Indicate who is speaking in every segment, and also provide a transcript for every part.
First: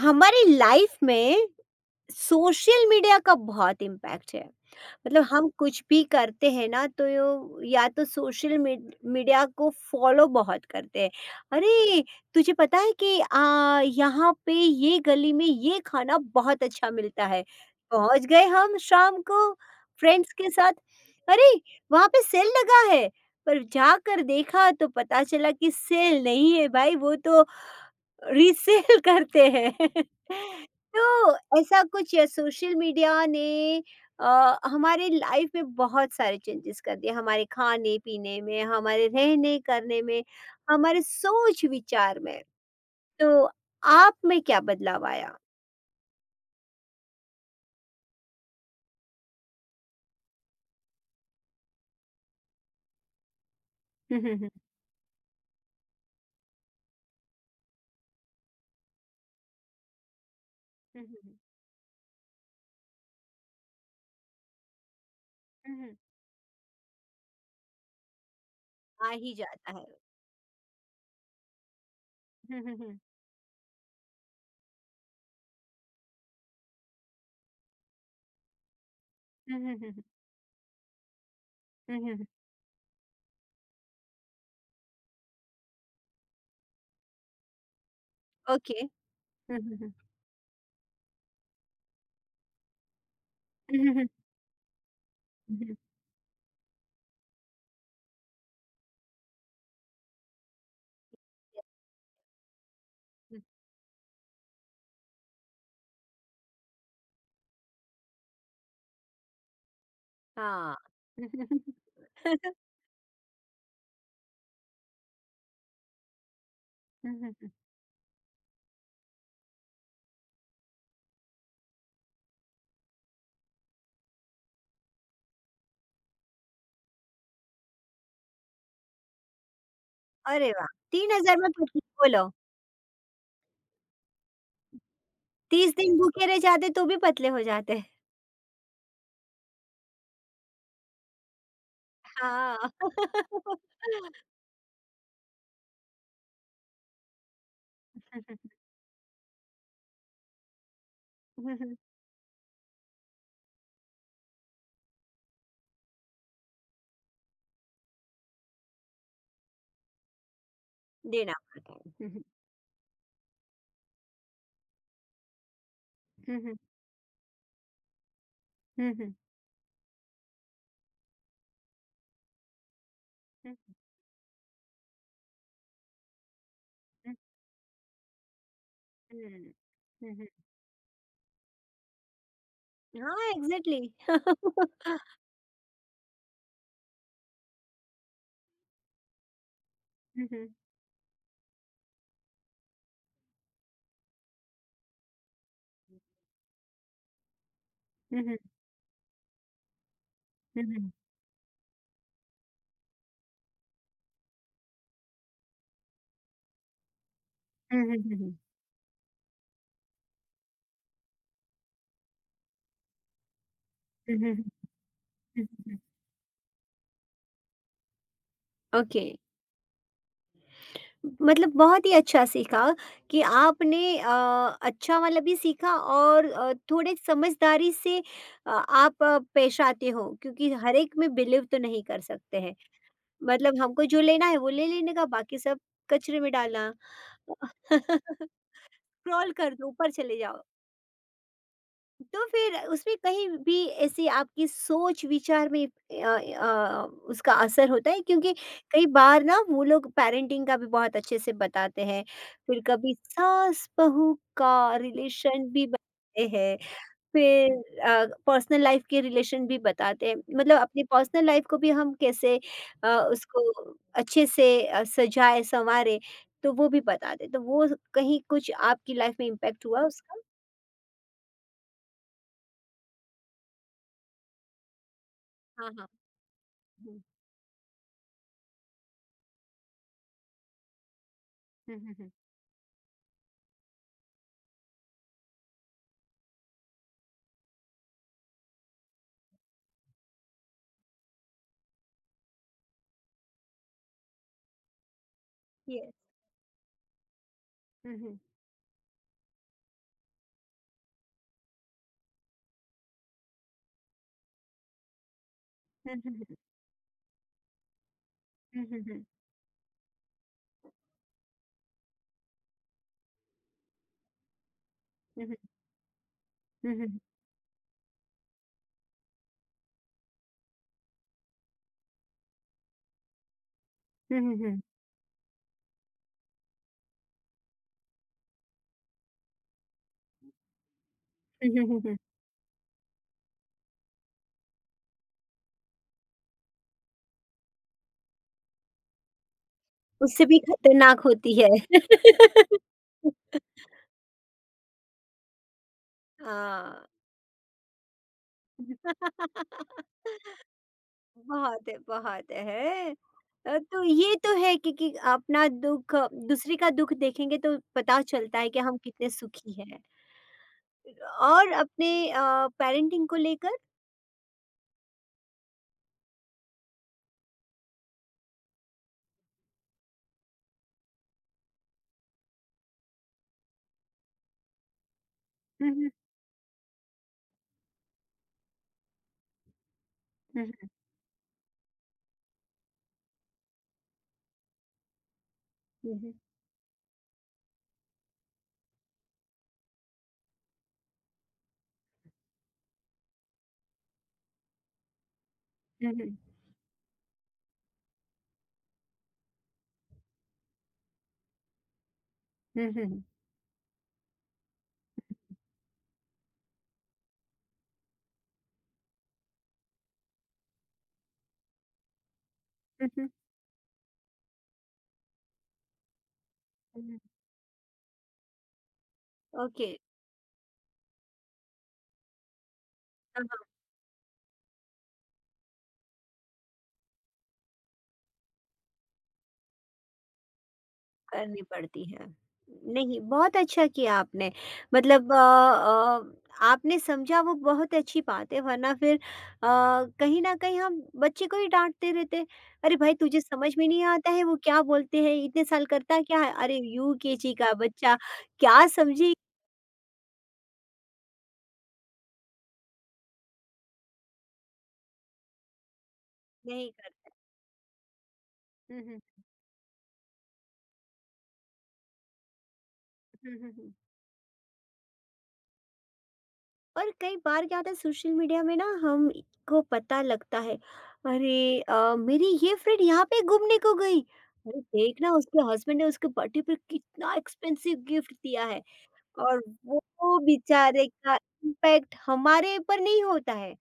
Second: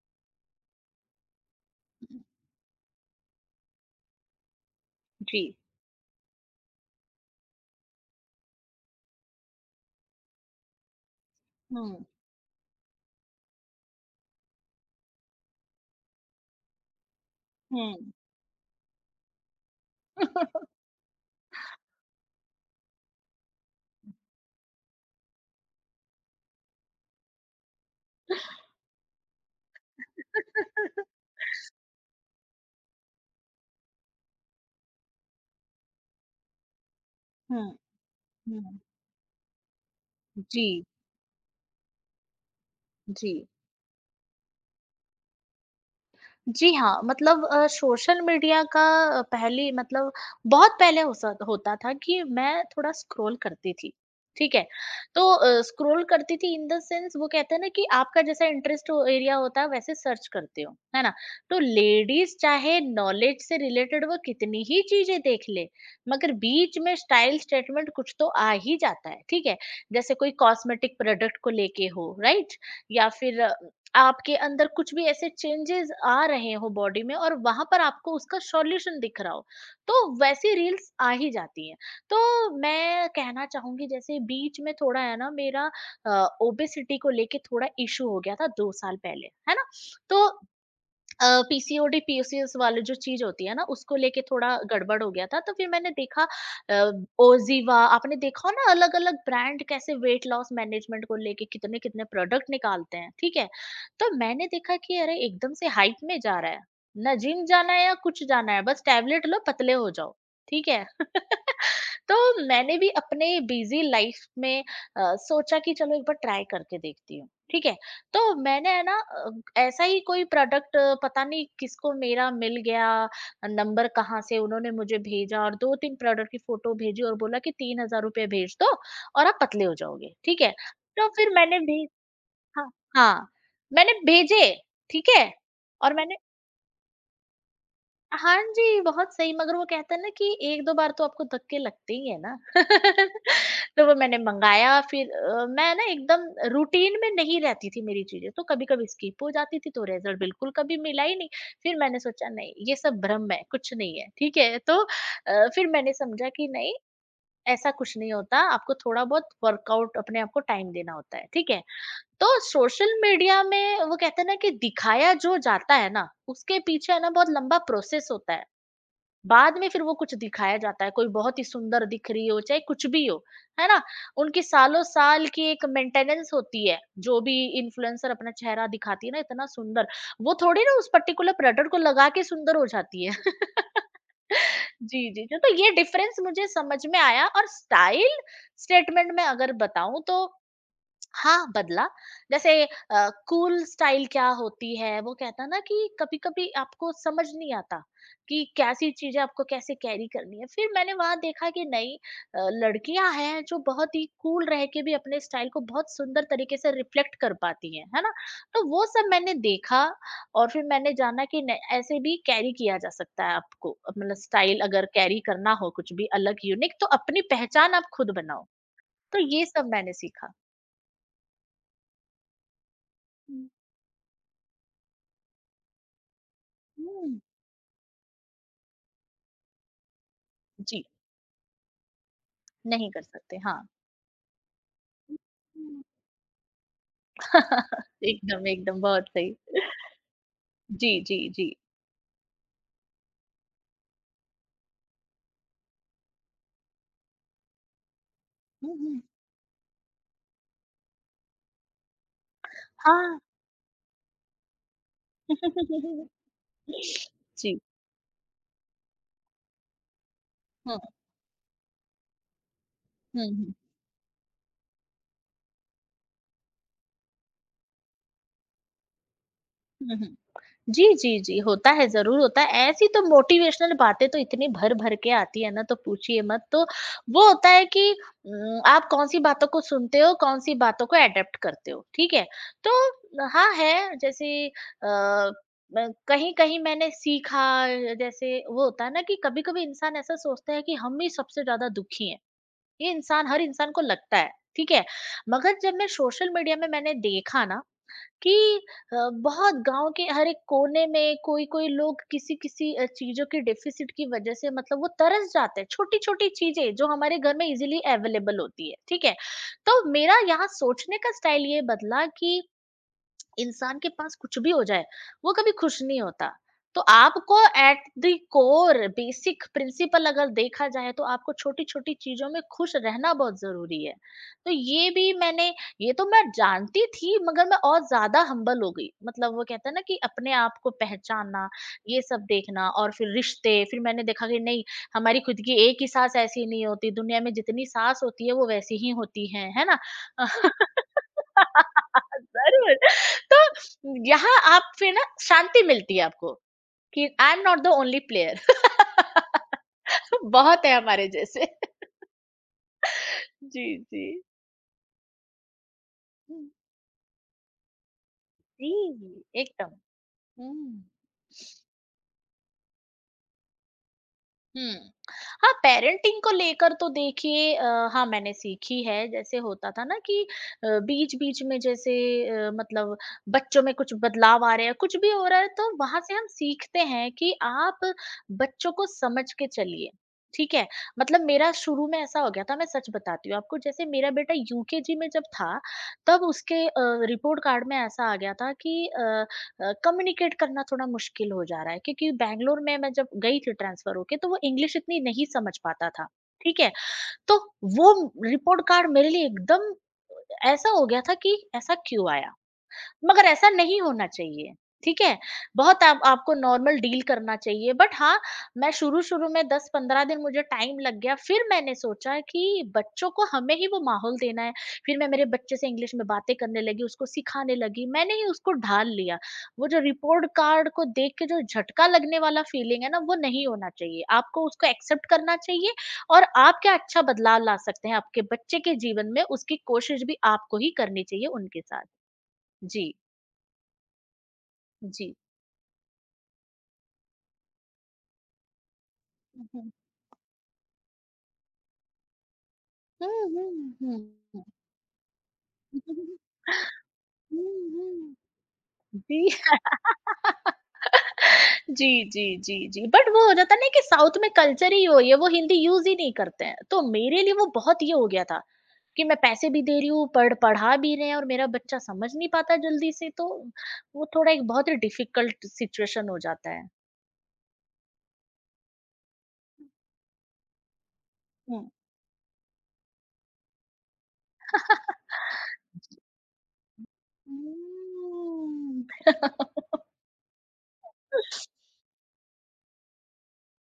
Speaker 1: हमारी लाइफ में social media का बहुत इम्पैक्ट है। मतलब
Speaker 2: जी।
Speaker 1: हम कुछ भी करते हैं ना तो या तो सोशल मीडिया को फॉलो बहुत करते हैं। अरे
Speaker 2: हुँ,
Speaker 1: तुझे पता है कि यहाँ पे ये गली में ये खाना बहुत अच्छा मिलता है।
Speaker 2: हुँ।
Speaker 1: पहुंच गए हम शाम को फ्रेंड्स के साथ। अरे वहाँ पे सेल लगा है। पर जाकर देखा तो पता चला कि सेल नहीं है भाई वो तो रीसेल करते हैं। तो ऐसा कुछ सोशल मीडिया ने हमारे लाइफ में बहुत सारे चेंजेस कर दिए, हमारे
Speaker 2: हुँ,
Speaker 1: खाने पीने में,
Speaker 2: हुँ।
Speaker 1: हमारे रहने करने में,
Speaker 2: जी,
Speaker 1: हमारे सोच विचार में।
Speaker 2: जी।
Speaker 1: तो आप में क्या बदलाव आया?
Speaker 2: जी हाँ, मतलब सोशल मीडिया का पहले मतलब बहुत पहले हो स होता था कि मैं थोड़ा स्क्रॉल करती थी,
Speaker 1: हम्म, हम्म, हम्म,
Speaker 2: ठीक है? तो स्क्रॉल करती थी इन द सेंस वो कहते हैं ना कि आपका जैसा इंटरेस्ट हो एरिया होता है वैसे सर्च करते हो, है ना?
Speaker 1: हम्म,
Speaker 2: तो लेडीज़ चाहे नॉलेज से रिलेटेड वो कितनी ही चीज़ें देख ले,
Speaker 1: हम्म।
Speaker 2: मगर बीच में स्टाइल स्टेटमेंट कुछ तो आ ही जाता
Speaker 1: आ
Speaker 2: है,
Speaker 1: ही
Speaker 2: ठीक है?
Speaker 1: जाता है।
Speaker 2: जैसे कोई कॉस्मेटिक प्रोडक्ट को लेके हो, राइट?
Speaker 1: हम्म, हम्म, हम्म,
Speaker 2: या फिर आपके अंदर कुछ भी ऐसे चेंजेस आ रहे हो बॉडी में और वहां पर आपको उसका सॉल्यूशन दिख रहा हो
Speaker 1: हम्म,
Speaker 2: तो
Speaker 1: हम्म,
Speaker 2: वैसी रील्स आ ही जाती हैं।
Speaker 1: हम्म।
Speaker 2: तो मैं कहना चाहूंगी जैसे बीच में थोड़ा है ना मेरा ओबेसिटी को लेके थोड़ा इशू हो गया था दो
Speaker 1: ओके।
Speaker 2: साल पहले है
Speaker 1: हम्म,
Speaker 2: ना।
Speaker 1: हम्म,
Speaker 2: तो पीसीओडी पीसीएस वाली जो चीज होती है ना
Speaker 1: हम्म,
Speaker 2: उसको
Speaker 1: हम्म,
Speaker 2: लेके थोड़ा गड़बड़ हो गया था तो फिर
Speaker 1: हम्म।
Speaker 2: मैंने देखा ओजीवा आपने देखा हो ना अलग अलग ब्रांड कैसे वेट लॉस मैनेजमेंट को लेके कितने कितने प्रोडक्ट निकालते हैं ठीक है। तो मैंने देखा कि अरे एकदम से हाइट में जा रहा है ना जिम जाना है या कुछ जाना है बस टेबलेट लो पतले हो जाओ ठीक
Speaker 1: हाँ।
Speaker 2: है।
Speaker 1: हम्म, हम्म,
Speaker 2: तो मैंने भी अपने बिजी लाइफ में सोचा कि चलो एक बार ट्राई करके देखती हूँ
Speaker 1: हम्म।
Speaker 2: ठीक है। तो मैंने ऐसा ही कोई प्रोडक्ट पता नहीं किसको मेरा मिल गया नंबर कहाँ से उन्होंने मुझे भेजा और 2-3 प्रोडक्ट की फोटो भेजी और बोला कि ₹3000 भेज दो और आप पतले हो जाओगे, ठीक
Speaker 1: अरे
Speaker 2: है?
Speaker 1: वाह,
Speaker 2: तो
Speaker 1: तीन
Speaker 2: फिर
Speaker 1: हजार में
Speaker 2: मैंने
Speaker 1: पतले,
Speaker 2: भी
Speaker 1: बोलो।
Speaker 2: हाँ, हाँ, मैंने भेजे, ठीक है?
Speaker 1: तीस
Speaker 2: और
Speaker 1: दिन
Speaker 2: मैंने
Speaker 1: भूखे रह जाते तो भी पतले हो जाते।
Speaker 2: हाँ जी, बहुत सही मगर वो कहते हैं ना कि 1-2 बार तो आपको धक्के लगते ही हैं ना।
Speaker 1: हाँ।
Speaker 2: तो वो मैंने मँगाया फिर मैं ना एकदम रूटीन में नहीं रहती थी मेरी चीज़ें, तो कभी-कभी स्किप हो जाती थी, तो रिज़ल्ट बिल्कुल कभी मिला ही नहीं। फिर मैंने सोचा नहीं, ये सब भ्रम है, कुछ नहीं है, ठीक है? तो फिर मैंने समझा कि नहीं, ऐसा कुछ नहीं होता, आपको थोड़ा बहुत वर्कआउट अपने आप को टाइम देना होता है,
Speaker 1: देना
Speaker 2: ठीक है?
Speaker 1: पड़ता है। हुँ, हुँ।
Speaker 2: तो सोशल मीडिया में वो कहते हैं ना कि दिखाया जो जाता है ना,
Speaker 1: हुँ, हुँ।
Speaker 2: उसके पीछे है ना बहुत लंबा प्रोसेस होता है।
Speaker 1: हुँ, हुँ।
Speaker 2: बाद में फिर वो कुछ दिखाया जाता है, कोई बहुत ही सुंदर दिख रही हो, चाहे कुछ भी हो,
Speaker 1: हुँ,
Speaker 2: है ना? उनकी सालों-साल की एक मेंटेनेंस होती है,
Speaker 1: हुँ,
Speaker 2: जो भी इन्फ्लुएंसर अपना चेहरा दिखाती है ना इतना
Speaker 1: हुँ।
Speaker 2: सुंदर,
Speaker 1: हुँ, हुँ।
Speaker 2: वो थोड़ी ना उस पर्टिकुलर प्रोडक्ट को लगा के सुंदर हो जाती है।
Speaker 1: हाँ, एग्ज़ैक्टली।
Speaker 2: जी, जी, जी, तो ये डिफरेंस मुझे समझ में आया और स्टाइल स्टेटमेंट में अगर बताऊँ तो
Speaker 1: हुँ, हुँ।
Speaker 2: हाँ, बदला। जैसे कूल स्टाइल क्या होती है, वो कहता है ना कि कभी-कभी आपको समझ नहीं आता
Speaker 1: हुँ, हुँ।
Speaker 2: कि कैसी चीज़ें आपको कैसे कैरी करनी है।
Speaker 1: हुँ,
Speaker 2: फिर
Speaker 1: हुँ।
Speaker 2: मैंने वहाँ देखा कि नहीं लड़कियाँ हैं जो बहुत ही कूल रह के भी अपने स्टाइल को बहुत सुंदर तरीके से रिफ्लेक्ट कर पाती
Speaker 1: हुँ,
Speaker 2: हैं,
Speaker 1: हुँ,
Speaker 2: है ना?
Speaker 1: हुँ, हुँ।
Speaker 2: तो वो सब मैंने देखा और फिर मैंने जाना कि न ऐसे भी कैरी किया जा सकता है आपको मतलब
Speaker 1: हुँ, हुँ, हुँ।
Speaker 2: स्टाइल अगर कैरी
Speaker 1: हुँ, हुँ,
Speaker 2: करना हो
Speaker 1: हुँ।
Speaker 2: कुछ भी अलग यूनिक तो अपनी पहचान आप खुद बनाओ।
Speaker 1: ओके।
Speaker 2: तो ये सब मैंने सीखा।
Speaker 1: मतलब बहुत ही अच्छा सीखा कि
Speaker 2: हुँ।
Speaker 1: आपने अच्छा वाला भी सीखा, और थोड़े
Speaker 2: हुँ।
Speaker 1: समझदारी से आप पेश आते हो, क्योंकि हर
Speaker 2: जी,
Speaker 1: एक में बिलीव तो नहीं कर सकते हैं।
Speaker 2: नहीं कर सकते,
Speaker 1: मतलब
Speaker 2: हाँ।
Speaker 1: हमको जो लेना है वो ले लेने का, बाकी सब
Speaker 2: हुँ।
Speaker 1: कचरे में डालना।
Speaker 2: एकदम,
Speaker 1: स्क्रॉल
Speaker 2: एकदम बहुत सही।
Speaker 1: कर दो, ऊपर चले जाओ।
Speaker 2: जी, जी, जी।
Speaker 1: तो फिर उसमें कहीं भी ऐसी आपकी सोच विचार में उसका असर होता है, क्योंकि
Speaker 2: हुँ,
Speaker 1: कई
Speaker 2: हुँ।
Speaker 1: बार ना वो लोग पेरेंटिंग का भी बहुत अच्छे से बताते हैं। फिर कभी
Speaker 2: हाँ।
Speaker 1: सास बहू का रिलेशन भी बताते हैं।
Speaker 2: जी।
Speaker 1: फिर पर्सनल लाइफ के रिलेशन भी बताते हैं। मतलब
Speaker 2: हुँ, हुँ,
Speaker 1: अपनी पर्सनल लाइफ को भी हम कैसे उसको
Speaker 2: हुँ।
Speaker 1: अच्छे से सजाए संवारे, तो वो भी बताते, तो वो कहीं कुछ आपकी लाइफ में इम्पैक्ट हुआ
Speaker 2: हुँ,
Speaker 1: उसका।
Speaker 2: हुँ। जी, जी, जी, होता है, ज़रूर होता है। ऐसी तो मोटिवेशनल बातें तो इतनी भर-भर के आती है ना,
Speaker 1: हाँ,
Speaker 2: तो
Speaker 1: हाँ।
Speaker 2: पूछिए मत। तो
Speaker 1: हम्म,
Speaker 2: वो होता है कि आप कौन-सी बातों को सुनते हो, कौन-सी बातों को एडॉप्ट करते
Speaker 1: हम्म,
Speaker 2: हो,
Speaker 1: हम्म, हम्म।
Speaker 2: ठीक है? तो हाँ, है जैसे अ, म कहीं-कहीं मैंने सीखा जैसे वो होता है ना कि कभी-कभी इंसान ऐसा सोचता है कि हम ही सबसे ज़्यादा दुखी हैं। ये इंसान हर इंसान को लगता है, ठीक है? मगर जब मैं
Speaker 1: Yes।
Speaker 2: सोशल मीडिया में मैंने देखा ना
Speaker 1: हुँ, हुँ।
Speaker 2: कि अ, बहुत गांव के हर एक कोने में कोई-कोई लोग किसी-किसी चीज़ों की डेफ़िसिट की वजह से मतलब वो तरस जाते हैं,
Speaker 1: हुँ,
Speaker 2: छोटी-छोटी
Speaker 1: हुँ,
Speaker 2: चीज़ें जो हमारे घर में इज़िली अवेलेबल होती है,
Speaker 1: हुँ।
Speaker 2: ठीक है? तो मेरा यहाँ सोचने का स्टाइल ये बदला कि इंसान के पास कुछ भी हो जाए,
Speaker 1: हुँ, हुँ,
Speaker 2: वो
Speaker 1: हुँ।
Speaker 2: कभी खुश नहीं होता।
Speaker 1: हुँ,
Speaker 2: तो
Speaker 1: हुँ।
Speaker 2: आपको at the core basic principle अगर देखा जाए तो आपको छोटी-छोटी चीज़ों में खुश रहना बहुत ज़रूरी है।
Speaker 1: हुँ, हुँ। हुँ, हुँ,
Speaker 2: तो
Speaker 1: हुँ।
Speaker 2: ये भी मैंने ये तो मैं जानती थी मगर मैं और ज़्यादा हम्बल हो गई। मतलब वो कहते हैं ना कि अपने आप को पहचानना,
Speaker 1: हुँ, हुँ, हुँ, हुँ।
Speaker 2: ये सब देखना और फिर रिश्ते, फिर मैंने देखा कि नहीं हमारी खुद की एक ही साँस ऐसी नहीं होती, दुनिया में जितनी साँस होती है वो वैसी ही होती हैं, है ना?
Speaker 1: उससे भी खतरनाक होती है।
Speaker 2: ज़रूर। तो यहाँ आप फिर ना शांति मिलती है आपको
Speaker 1: हाँ।
Speaker 2: कि I am not the only player. बहुत है हमारे जैसे।
Speaker 1: बहुत है, बहुत है।
Speaker 2: जी,
Speaker 1: तो
Speaker 2: जी।
Speaker 1: ये तो है कि अपना दुःख,
Speaker 2: हुँ,
Speaker 1: दूसरे का दुःख देखेंगे तो पता चलता है कि
Speaker 2: जी,
Speaker 1: हम कितने सुखी हैं।
Speaker 2: एकदम। हुँ।
Speaker 1: और अपने पेरेंटिंग को लेकर?
Speaker 2: हुँ। हाँ, पेरेंटिंग को लेकर तो देखिए हाँ, मैंने सीखी है। जैसे होता था ना कि बीच-बीच में जैसे मतलब बच्चों में कुछ बदलाव आ रहे हैं, कुछ भी हो रहा है
Speaker 1: हुँ,
Speaker 2: तो
Speaker 1: हुँ।
Speaker 2: वहाँ से हम सीखते हैं कि आप बच्चों को समझ के चलिए।
Speaker 1: हुँ,
Speaker 2: ठीक है?
Speaker 1: हुँ।
Speaker 2: मतलब मेरा शुरू में ऐसा हो गया था, मैं सच बताती हूँ आपको। जैसे मेरा बेटा यूकेजी में जब था,
Speaker 1: हुँ, हुँ।
Speaker 2: तब उसके रिपोर्ट कार्ड में ऐसा आ गया था कि कम्युनिकेट करना थोड़ा मुश्किल हो जा रहा है क्योंकि बैंगलोर में मैं जब गई थी ट्रांसफर होके तो वो इंग्लिश इतनी नहीं समझ पाता
Speaker 1: हुँ,
Speaker 2: था
Speaker 1: हुँ।
Speaker 2: ठीक है। तो वो रिपोर्ट कार्ड मेरे लिए एकदम ऐसा हो गया था कि ऐसा क्यों आया
Speaker 1: हुँ, हुँ।
Speaker 2: मगर ऐसा नहीं होना चाहिए, ठीक है? बहुत आप आपको नॉर्मल डील करना चाहिए बट हाँ, मैं शुरू-शुरू में 10-15 दिन मुझे टाइम लग गया, फिर मैंने सोचा कि
Speaker 1: हुँ,
Speaker 2: बच्चों
Speaker 1: हुँ।
Speaker 2: को हमें ही वो माहौल देना है। फिर मैं मेरे बच्चे से इंग्लिश में बातें करने
Speaker 1: हुँ,
Speaker 2: लगी,
Speaker 1: हुँ।
Speaker 2: उसको सिखाने लगी, मैंने ही उसको ढाल लिया। वो
Speaker 1: ओके।
Speaker 2: जो रिपोर्ट कार्ड को देख के जो झटका लगने वाला फीलिंग है ना, वो
Speaker 1: हाँ,
Speaker 2: नहीं
Speaker 1: हाँ।
Speaker 2: होना चाहिए। आपको उसको एक्सेप्ट करना चाहिए और आप क्या अच्छा बदलाव ला सकते हैं आपके बच्चे के जीवन में, उसकी कोशिश भी आपको ही करनी चाहिए
Speaker 1: करनी
Speaker 2: उनके
Speaker 1: पड़ती
Speaker 2: साथ।
Speaker 1: है।
Speaker 2: जी।
Speaker 1: नहीं, बहुत अच्छा किया आपने। मतलब
Speaker 2: जी।
Speaker 1: आपने समझा, वो बहुत अच्छी बात है, वरना फिर
Speaker 2: हुँ,
Speaker 1: कहीं न कहीं हम बच्चे को ही डाँटते रहते। अरे भाई, तुझे
Speaker 2: हुँ,
Speaker 1: समझ में
Speaker 2: हुँ,
Speaker 1: नहीं आता है वो
Speaker 2: हुँ।
Speaker 1: क्या बोलते हैं? इतने साल करता क्या है? अरे, यूकेजी का
Speaker 2: हुँ,
Speaker 1: बच्चा
Speaker 2: हुँ।
Speaker 1: क्या समझे?
Speaker 2: जी। जी, जी, जी, जी। बट वो हो जाता है ना कि साउथ में कल्चर ही वही है, वो हिंदी यूज़ ही नहीं करते हैं।
Speaker 1: नहीं
Speaker 2: तो
Speaker 1: करता है।
Speaker 2: मेरे लिए वो बहुत ये हो गया था
Speaker 1: हुँ, हुँ।
Speaker 2: कि मैं पैसे भी दे रही हूँ, पढ़ पढ़ा भी रहे हैं और मेरा बच्चा समझ नहीं पाता जल्दी से, तो
Speaker 1: हुँ, हुँ, हुँ।
Speaker 2: वो थोड़ा एक बहुत ही डिफ़िकल्ट सिचुएशन हो जाता है।
Speaker 1: और कई बार क्या होता है, सोशल मीडिया में ना हम को पता लगता है। अरे,
Speaker 2: हुँ।
Speaker 1: मेरी ये फ्रेंड यहाँ पे घूमने को गई। अरे देखना, उसके हस्बैंड ने उसके बर्थडे पर कितना एक्सपेंसिव गिफ्ट दिया है।
Speaker 2: हुँ।
Speaker 1: और वो बेचारे
Speaker 2: हुँ।
Speaker 1: का इम्पैक्ट हमारे पर नहीं होता है।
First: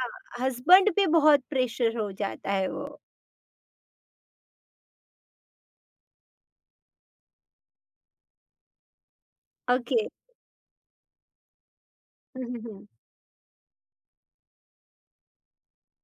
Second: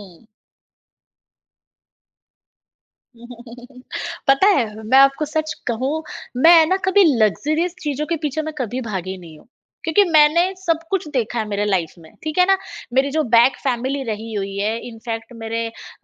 Speaker 1: हाँ, हस्बैंड पे बहुत प्रेशर हो जाता है वो।
Speaker 2: पता है, मैं आपको सच कहूँ, मैं ना कभी लग्ज़रियस चीज़ों के पीछे मैं कभी भागी नहीं हूँ।
Speaker 1: ओके।
Speaker 2: क्योंकि मैंने सब कुछ देखा है मेरे लाइफ़ में, ठीक है ना?
Speaker 1: हम्म।
Speaker 2: मेरी जो बैक फैमिली रही हुई है, इनफैक्ट मेरे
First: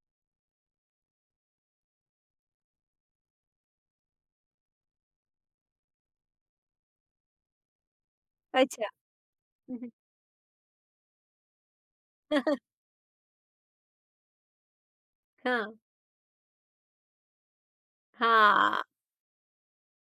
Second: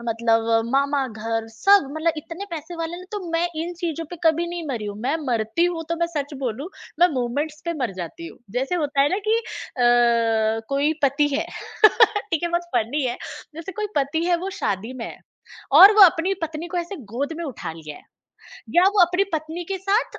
Speaker 2: मतलब मामा घर, सब मतलब इतने पैसे वाले ना तो मैं इन चीज़ों पे कभी नहीं मरी हूँ। मैं मरती हूँ तो मैं सच बोलूँ, मैं मोमेंट्स पे मर जाती हूँ। जैसे
Speaker 1: अच्छा।
Speaker 2: होता है ना कि
Speaker 1: हम्म।
Speaker 2: कोई पति है, ठीक है, बहुत फ़नी है। जैसे कोई पति है वो शादी में है,
Speaker 1: हाँ,
Speaker 2: और वो अपनी पत्नी को ऐसे गोद में उठा लिया है
Speaker 1: हाँ,
Speaker 2: या वो अपनी पत्नी के साथ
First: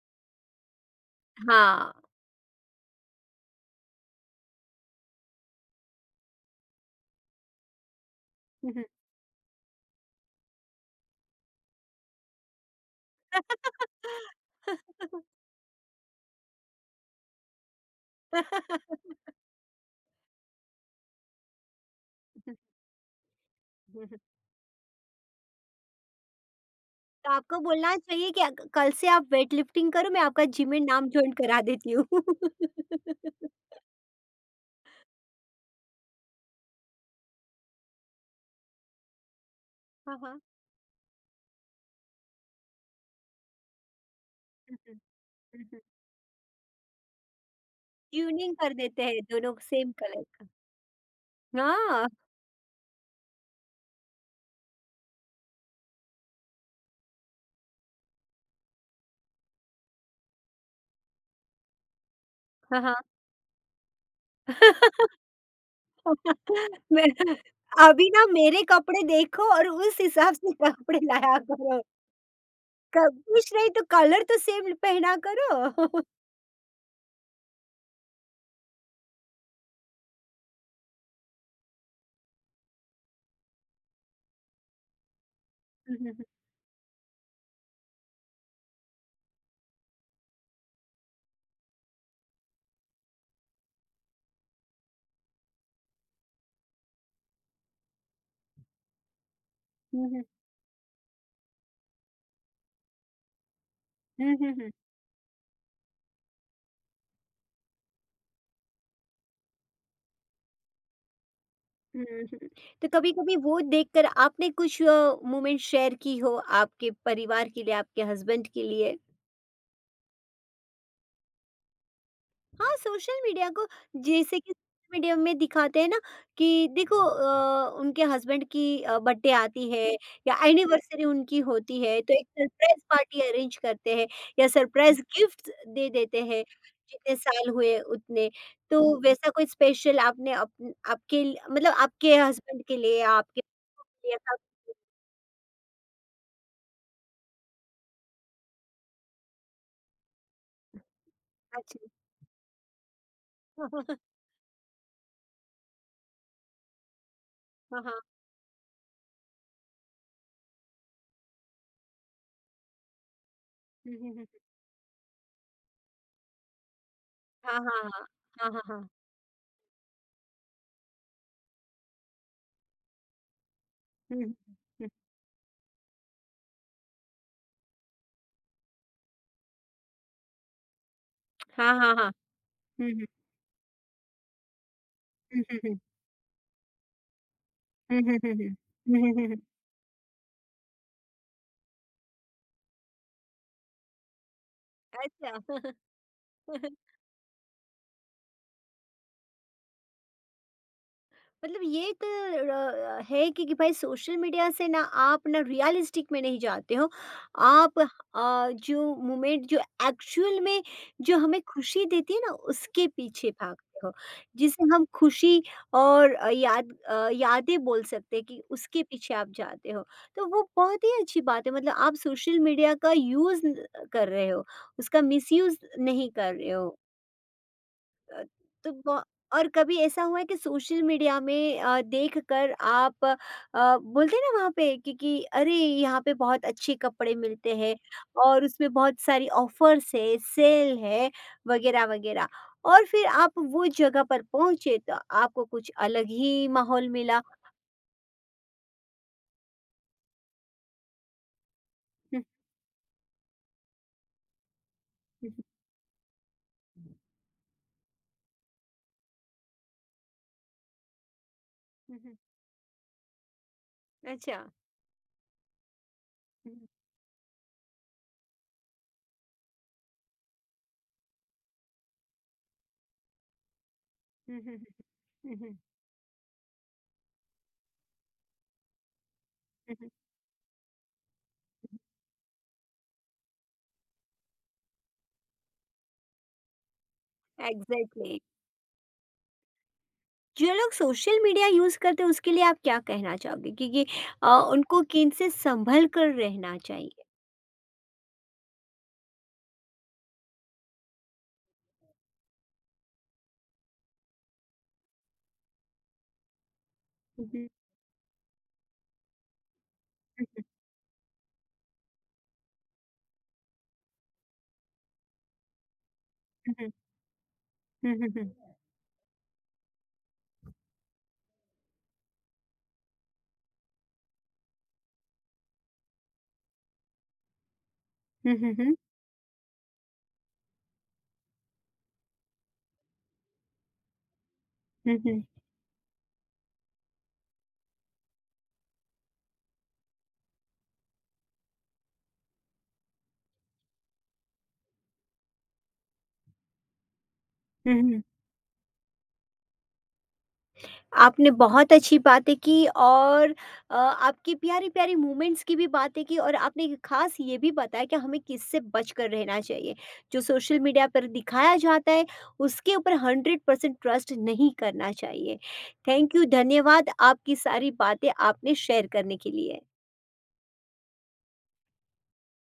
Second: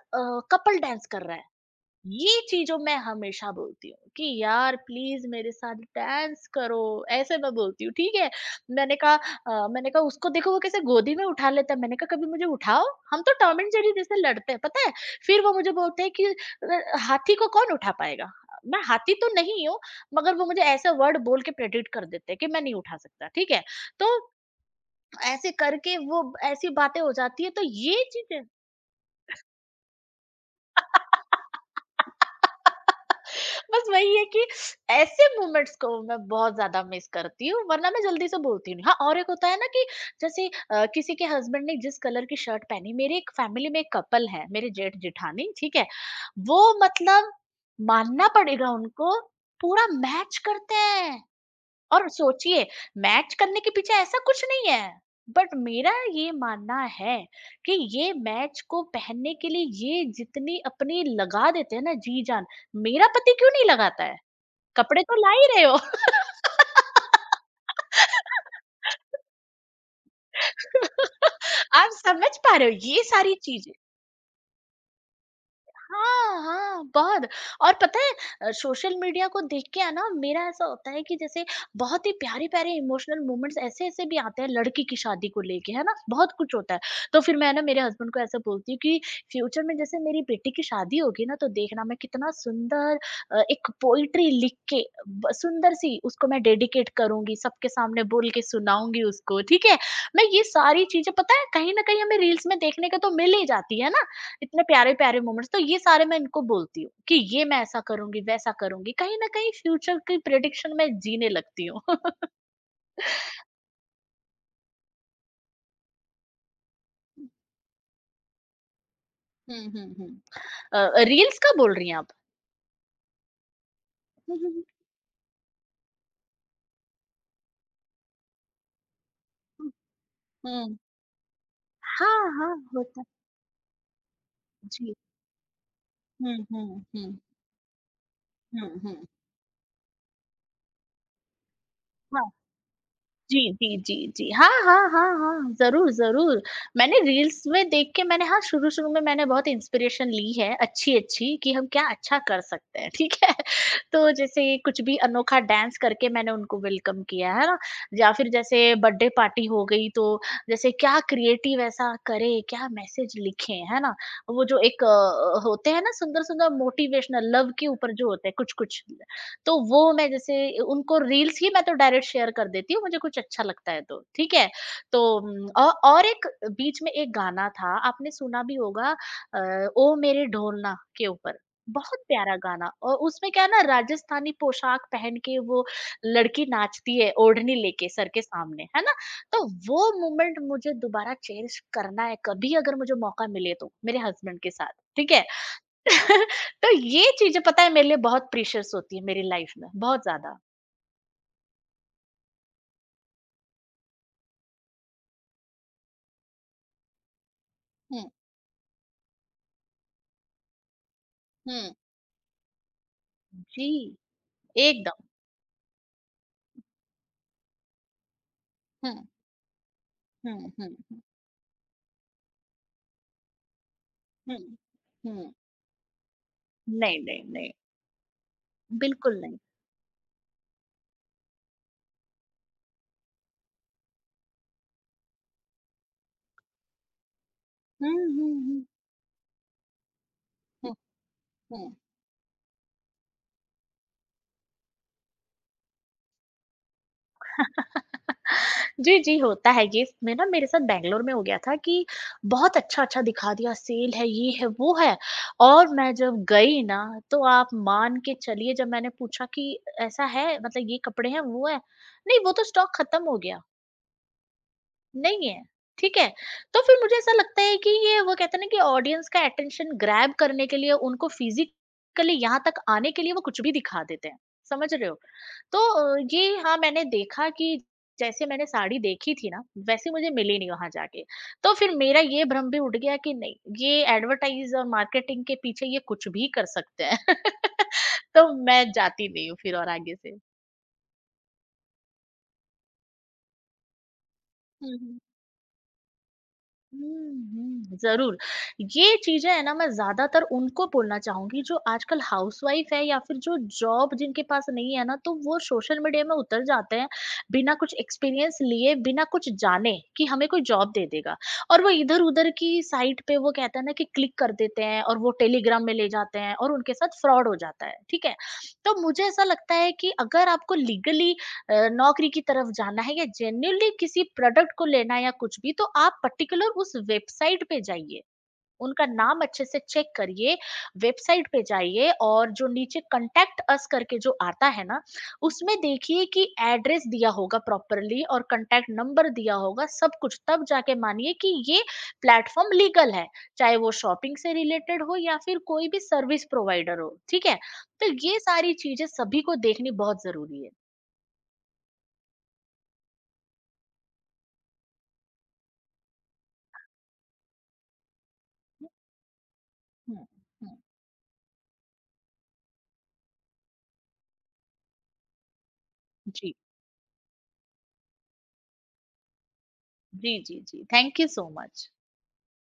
Speaker 2: कपल डांस कर रहा है।
Speaker 1: हाँ।
Speaker 2: ये चीजों मैं हमेशा बोलती हूँ कि यार प्लीज मेरे साथ डांस करो, ऐसे मैं बोलती हूँ ठीक है।
Speaker 1: हम्म।
Speaker 2: मैंने कहा मैंने कहा उसको देखो वो कैसे गोदी में उठा लेता है, मैंने कहा कभी मुझे उठाओ। हम तो टॉम एंड जेरी जैसे लड़ते हैं पता है। फिर वो मुझे बोलते हैं कि हाथी को कौन उठा पाएगा। मैं हाथी तो नहीं हूँ मगर वो मुझे ऐसा वर्ड बोल के प्रेडिक्ट कर देते हैं कि मैं नहीं उठा सकता ठीक है। तो ऐसे करके वो ऐसी बातें हो
Speaker 1: तो
Speaker 2: जाती है
Speaker 1: आपको
Speaker 2: तो
Speaker 1: बोलना
Speaker 2: ये
Speaker 1: चाहिए कि
Speaker 2: चीजें।
Speaker 1: अग कल से आप वेट लिफ्टिंग करो, मैं आपका जिम में नाम जॉइन करा देती हूँ।
Speaker 2: बस वही है कि ऐसे मोमेंट्स को मैं बहुत ज्यादा मिस करती हूँ वरना मैं जल्दी से बोलती नहीं हाँ। और एक होता है ना कि
Speaker 1: हाँ, हाँ।
Speaker 2: जैसे किसी के हस्बैंड ने जिस कलर की शर्ट पहनी, मेरे एक फैमिली में एक कपल है, मेरे
Speaker 1: हुँ, हुँ,
Speaker 2: जेठ जेठानी,
Speaker 1: हुँ,
Speaker 2: ठीक
Speaker 1: हुँ।
Speaker 2: है। वो मतलब मानना
Speaker 1: ट्यूनिंग
Speaker 2: पड़ेगा
Speaker 1: कर देते
Speaker 2: उनको,
Speaker 1: हैं दोनों
Speaker 2: पूरा
Speaker 1: सेम कलर
Speaker 2: मैच
Speaker 1: का।
Speaker 2: करते हैं।
Speaker 1: हाँ,
Speaker 2: और सोचिए मैच करने के पीछे ऐसा कुछ नहीं है बट मेरा ये मानना है कि ये मैच को पहनने के लिए ये जितनी अपनी लगा देते हैं ना जी जान,
Speaker 1: हाँ, हाँ।
Speaker 2: मेरा पति क्यों नहीं लगाता है? कपड़े तो ला ही रहे हो।
Speaker 1: मैं अभी ना, मेरे कपड़े देखो और उस हिसाब से कपड़े लाया करो।
Speaker 2: आप समझ पा रहे हो
Speaker 1: क
Speaker 2: ये सारी
Speaker 1: कुछ नहीं
Speaker 2: चीजें।
Speaker 1: तो कलर तो सेम पहना करो।
Speaker 2: हाँ, हाँ, बहुत। और पता है सोशल मीडिया को देख के है ना मेरा ऐसा होता है कि जैसे बहुत ही प्यारे-प्यारे इमोशनल मोमेंट्स ऐसे-ऐसे भी आते हैं लड़की की शादी को लेके, है ना?
Speaker 1: हुँ, हुँ, हुँ।
Speaker 2: बहुत कुछ होता है। तो फिर मैं ना मेरे हस्बैंड को ऐसा बोलती हूँ कि फ्यूचर में जैसे मेरी बेटी की शादी होगी ना तो देखना मैं कितना सुंदर एक पोएट्री लिख के ब सुंदर-सी उसको मैं डेडिकेट करूँगी, सबके सामने बोल के सुनाऊँगी उसको, ठीक है?
Speaker 1: हुँ, हुँ।
Speaker 2: मैं ये सारी चीज़ें पता है कहीं न कहीं हमें रील्स में देखने को तो मिल ही जाती है ना?
Speaker 1: हुँ, हुँ,
Speaker 2: इतने
Speaker 1: हुँ।
Speaker 2: प्यारे-प्यारे मोमेंट्स तो ये सारे मैं इनको बोलती हूँ कि ये मैं ऐसा करूँगी, वैसा करूँगी। कहीं न कहीं फ्यूचर की प्रेडिक्शन मैं जीने लगती हूँ।
Speaker 1: हुँ, हुँ। तो कभी-कभी वो देखकर आपने कुछ मोमेंट शेयर की हो आपके परिवार के लिए, आपके हस्बैंड के लिए?
Speaker 2: हुँ, हुँ, हुँ। अ, रील्स का बोल रही हैं आप?
Speaker 1: हाँ, सोशल मीडिया को,
Speaker 2: हुँ,
Speaker 1: जैसे कि
Speaker 2: हुँ,
Speaker 1: सोशल मीडिया में दिखाते हैं ना कि देखो उनके हस्बैंड की बर्थडे आती
Speaker 2: हुँ,
Speaker 1: है या
Speaker 2: हुँ। हुँ।
Speaker 1: एनिवर्सरी उनकी होती है, तो
Speaker 2: हाँ,
Speaker 1: एक
Speaker 2: हाँ,
Speaker 1: सरप्राइज़
Speaker 2: होता है।
Speaker 1: पार्टी अरेंज करते हैं या
Speaker 2: जी।
Speaker 1: सरप्राइज़ गिफ्ट्स दे देते
Speaker 2: हुँ,
Speaker 1: हैं,
Speaker 2: हुँ,
Speaker 1: जितने
Speaker 2: हुँ,
Speaker 1: साल हुए उतने।
Speaker 2: हुँ,
Speaker 1: तो
Speaker 2: हुँ।
Speaker 1: वैसा कोई स्पेशल आपने अप आपके ल मतलब आपके हस्बैंड के लिए या
Speaker 2: जी,
Speaker 1: आपके
Speaker 2: जी, जी,
Speaker 1: लिए
Speaker 2: जी।
Speaker 1: ऐसा
Speaker 2: हाँ, हाँ, हाँ, हाँ, ज़रूर, ज़रूर। मैंने रील्स में देख के मैंने हाँ, शुरू-शुरू में मैंने बहुत इंस्पिरेशन ली है अच्छी-अच्छी कि हम
Speaker 1: कुछ?
Speaker 2: क्या अच्छा कर सकते हैं, ठीक है? तो जैसे कुछ भी अनोखा डांस करके मैंने उनको वेलकम किया, है ना?
Speaker 1: 哈哈，
Speaker 2: या फिर जैसे बर्थडे पार्टी हो गई तो जैसे क्या क्रिएटिव ऐसा करें, क्या मैसेज लिखें, है ना? वो जो एक होते हैं ना सुंदर-सुंदर मोटिवेशनल
Speaker 1: 哈
Speaker 2: लव
Speaker 1: 哈，
Speaker 2: के ऊपर जो होते हैं
Speaker 1: 哈，哈哈，哈，哈哈，
Speaker 2: कुछ-कुछ।
Speaker 1: 哈，
Speaker 2: तो वो मैं जैसे उनको रील्स ही मैं तो डायरेक्ट शेयर कर देती हूँ, मुझे कुछ अच्छा लगता है तो, ठीक है? तो औ और एक बीच में एक गाना था, आपने सुना भी होगा। ओ मेरे ढोलना के ऊपर।
Speaker 1: 哈哈，
Speaker 2: बहुत
Speaker 1: 哈，
Speaker 2: प्यारा गाना और उसमें क्या है ना राजस्थानी पोशाक पहन के वो लड़की नाचती है ओढ़नी लेके सर के सामने, है ना? तो वो मोमेंट मुझे दोबारा चेरिश करना है, कभी अगर मुझे मौका मिले तो, मेरे हस्बैंड के साथ, ठीक है?
Speaker 1: 哈哈，
Speaker 2: तो
Speaker 1: 哈。
Speaker 2: ये चीज़ें पता है मेरे लिए बहुत प्रीशियस होती है मेरी लाइफ में, बहुत ज़्यादा।
Speaker 1: मतलब ये तो है कि, भाई सोशल मीडिया से ना आप ना रियलिस्टिक में नहीं जाते हो आप,
Speaker 2: हुँ,
Speaker 1: जो मोमेंट, जो एक्चुअल में जो हमें
Speaker 2: हुँ।
Speaker 1: खुशी देती है ना, उसके पीछे
Speaker 2: जी,
Speaker 1: भागते हो, जिसे हम
Speaker 2: एकदम।
Speaker 1: खुशी और यादें बोल सकते हैं, कि उसके
Speaker 2: हुँ,
Speaker 1: पीछे आप जाते हो, तो
Speaker 2: हुँ,
Speaker 1: वो
Speaker 2: हुँ,
Speaker 1: बहुत ही
Speaker 2: हुँ,
Speaker 1: अच्छी बात है। मतलब आप सोशल मीडिया का यूज़ कर रहे
Speaker 2: हुँ,
Speaker 1: हो, उसका
Speaker 2: हुँ।
Speaker 1: मिसयूज़ नहीं कर रहे हो।
Speaker 2: नहीं, नहीं, नहीं,
Speaker 1: अ, तो ब
Speaker 2: बिल्कुल नहीं।
Speaker 1: और कभी ऐसा हुआ है कि सोशल मीडिया में देखकर आप बोलते हैं ना वहाँ पे कि अरे, यहाँ पे बहुत अच्छे कपड़े मिलते हैं
Speaker 2: हुँ, हुँ,
Speaker 1: और
Speaker 2: हुँ,
Speaker 1: उसमें बहुत सारी ऑफ़र्स है,
Speaker 2: हुँ,
Speaker 1: सेल है
Speaker 2: हुँ।
Speaker 1: वग़ैरह, वग़ैरह, और फिर आप वो जगह पर पहुँचे तो आपको कुछ अलग ही माहौल मिला?
Speaker 2: जी, जी, होता है ये। मैं ना मेरे साथ बैंगलोर में हो गया था कि
Speaker 1: हुँ,
Speaker 2: बहुत अच्छा-अच्छा दिखा दिया सेल है, ये है, वो है।
Speaker 1: हुँ, हुँ।
Speaker 2: और मैं जब गई ना तो आप मान के चलिए जब मैंने पूछा कि ऐसा है मतलब ये कपड़े हैं, वो है,
Speaker 1: हुँ, हुँ।
Speaker 2: नहीं वो तो स्टॉक खत्म हो गया।
Speaker 1: अच्छा।
Speaker 2: नहीं है, ठीक है?
Speaker 1: हुँ,
Speaker 2: तो फिर मुझे ऐसा लगता है कि ये वो कहते हैं ना कि ऑडियंस का अटेंशन ग्रैब करने के लिए उनको फिज़िकली यहाँ तक आने के लिए वो कुछ भी दिखा देते हैं,
Speaker 1: हुँ, हुँ,
Speaker 2: समझ
Speaker 1: हुँ,
Speaker 2: रहे हो?
Speaker 1: हुँ, हुँ,
Speaker 2: तो ये हाँ, मैंने देखा कि जैसे मैंने साड़ी देखी थी ना,
Speaker 1: हुँ, हुँ,
Speaker 2: वैसे मुझे मिली नहीं वहाँ जाके। तो फिर
Speaker 1: हुँ,
Speaker 2: मेरा ये भ्रम भी उठ गया कि नहीं, ये एडवर्टाइज़ और मार्केटिंग के पीछे ये कुछ भी कर सकते हैं।
Speaker 1: एग्ज़ैक्टली।
Speaker 2: तो मैं जाती नहीं हूँ फिर और आगे से।
Speaker 1: जो लोग सोशल मीडिया यूज़ करते हैं उसके लिए आप क्या कहना चाहोगे? क्योंकि अ,
Speaker 2: हुँ,
Speaker 1: उनको
Speaker 2: हुँ।
Speaker 1: किन से संभल कर रहना चाहिए?
Speaker 2: हुँ, हुँ, ज़रूर। ये चीज़ें है ना मैं ज़्यादातर उनको बोलना चाहूँगी जो आजकल हाउसवाइफ़ है या फिर जो जॉब जिनके पास नहीं है ना तो वो सोशल मीडिया में उतर जाते हैं,
Speaker 1: हुँ, हुँ।
Speaker 2: बिना कुछ एक्सपीरियंस लिए, बिना कुछ जाने कि हमें कोई जॉब दे देगा। और वो इधर-उधर की साइट पे वो कहते हैं ना कि क्लिक कर देते हैं और वो टेलीग्राम में ले जाते हैं और
Speaker 1: हुँ,
Speaker 2: उनके साथ फ्रॉड हो जाता है,
Speaker 1: हुँ,
Speaker 2: ठीक
Speaker 1: हुँ,
Speaker 2: है?
Speaker 1: हुँ,
Speaker 2: तो मुझे ऐसा लगता है कि अगर आपको लीगली नौकरी की तरफ जाना है या जेन्युइनली किसी प्रोडक्ट को लेना है या कुछ भी तो आप पर्टिकुलर उस वेबसाइट पे जाइए,
Speaker 1: हुँ, हुँ, हुँ, हुँ,
Speaker 2: उनका नाम अच्छे से चेक करिए, वेबसाइट पे जाइए और जो नीचे कंटेक्ट अस करके जो आता है ना
Speaker 1: हुँ, हुँ,
Speaker 2: उसमें देखिए कि एड्रेस दिया होगा प्रॉपरली और कंटेक्ट नंबर दिया होगा सब कुछ, तब जाके मानिए कि ये प्लेटफॉर्म लीगल है, चाहे वो शॉपिंग से रिलेटेड हो या फिर कोई भी सर्विस प्रोवाइडर हो, ठीक है।
Speaker 1: हुँ,
Speaker 2: तो
Speaker 1: हुँ।
Speaker 2: ये सारी चीजें सभी को देखनी बहुत जरूरी है।
Speaker 1: आपने बहुत अच्छी बातें की और आपकी प्यारी-प्यारी मोमेंट्स की भी बातें की, और आपने ख़ास ये भी बताया कि हमें किससे बचकर रहना चाहिए।
Speaker 2: हुँ,
Speaker 1: जो
Speaker 2: हुँ।
Speaker 1: सोशल मीडिया पर दिखाया जाता है उसके ऊपर 100% ट्रस्ट नहीं करना चाहिए। थैंक यू,
Speaker 2: जी।
Speaker 1: धन्यवाद आपकी सारी बातें आपने शेयर करने के लिए।
Speaker 2: जी, जी, जी। Thank you so much.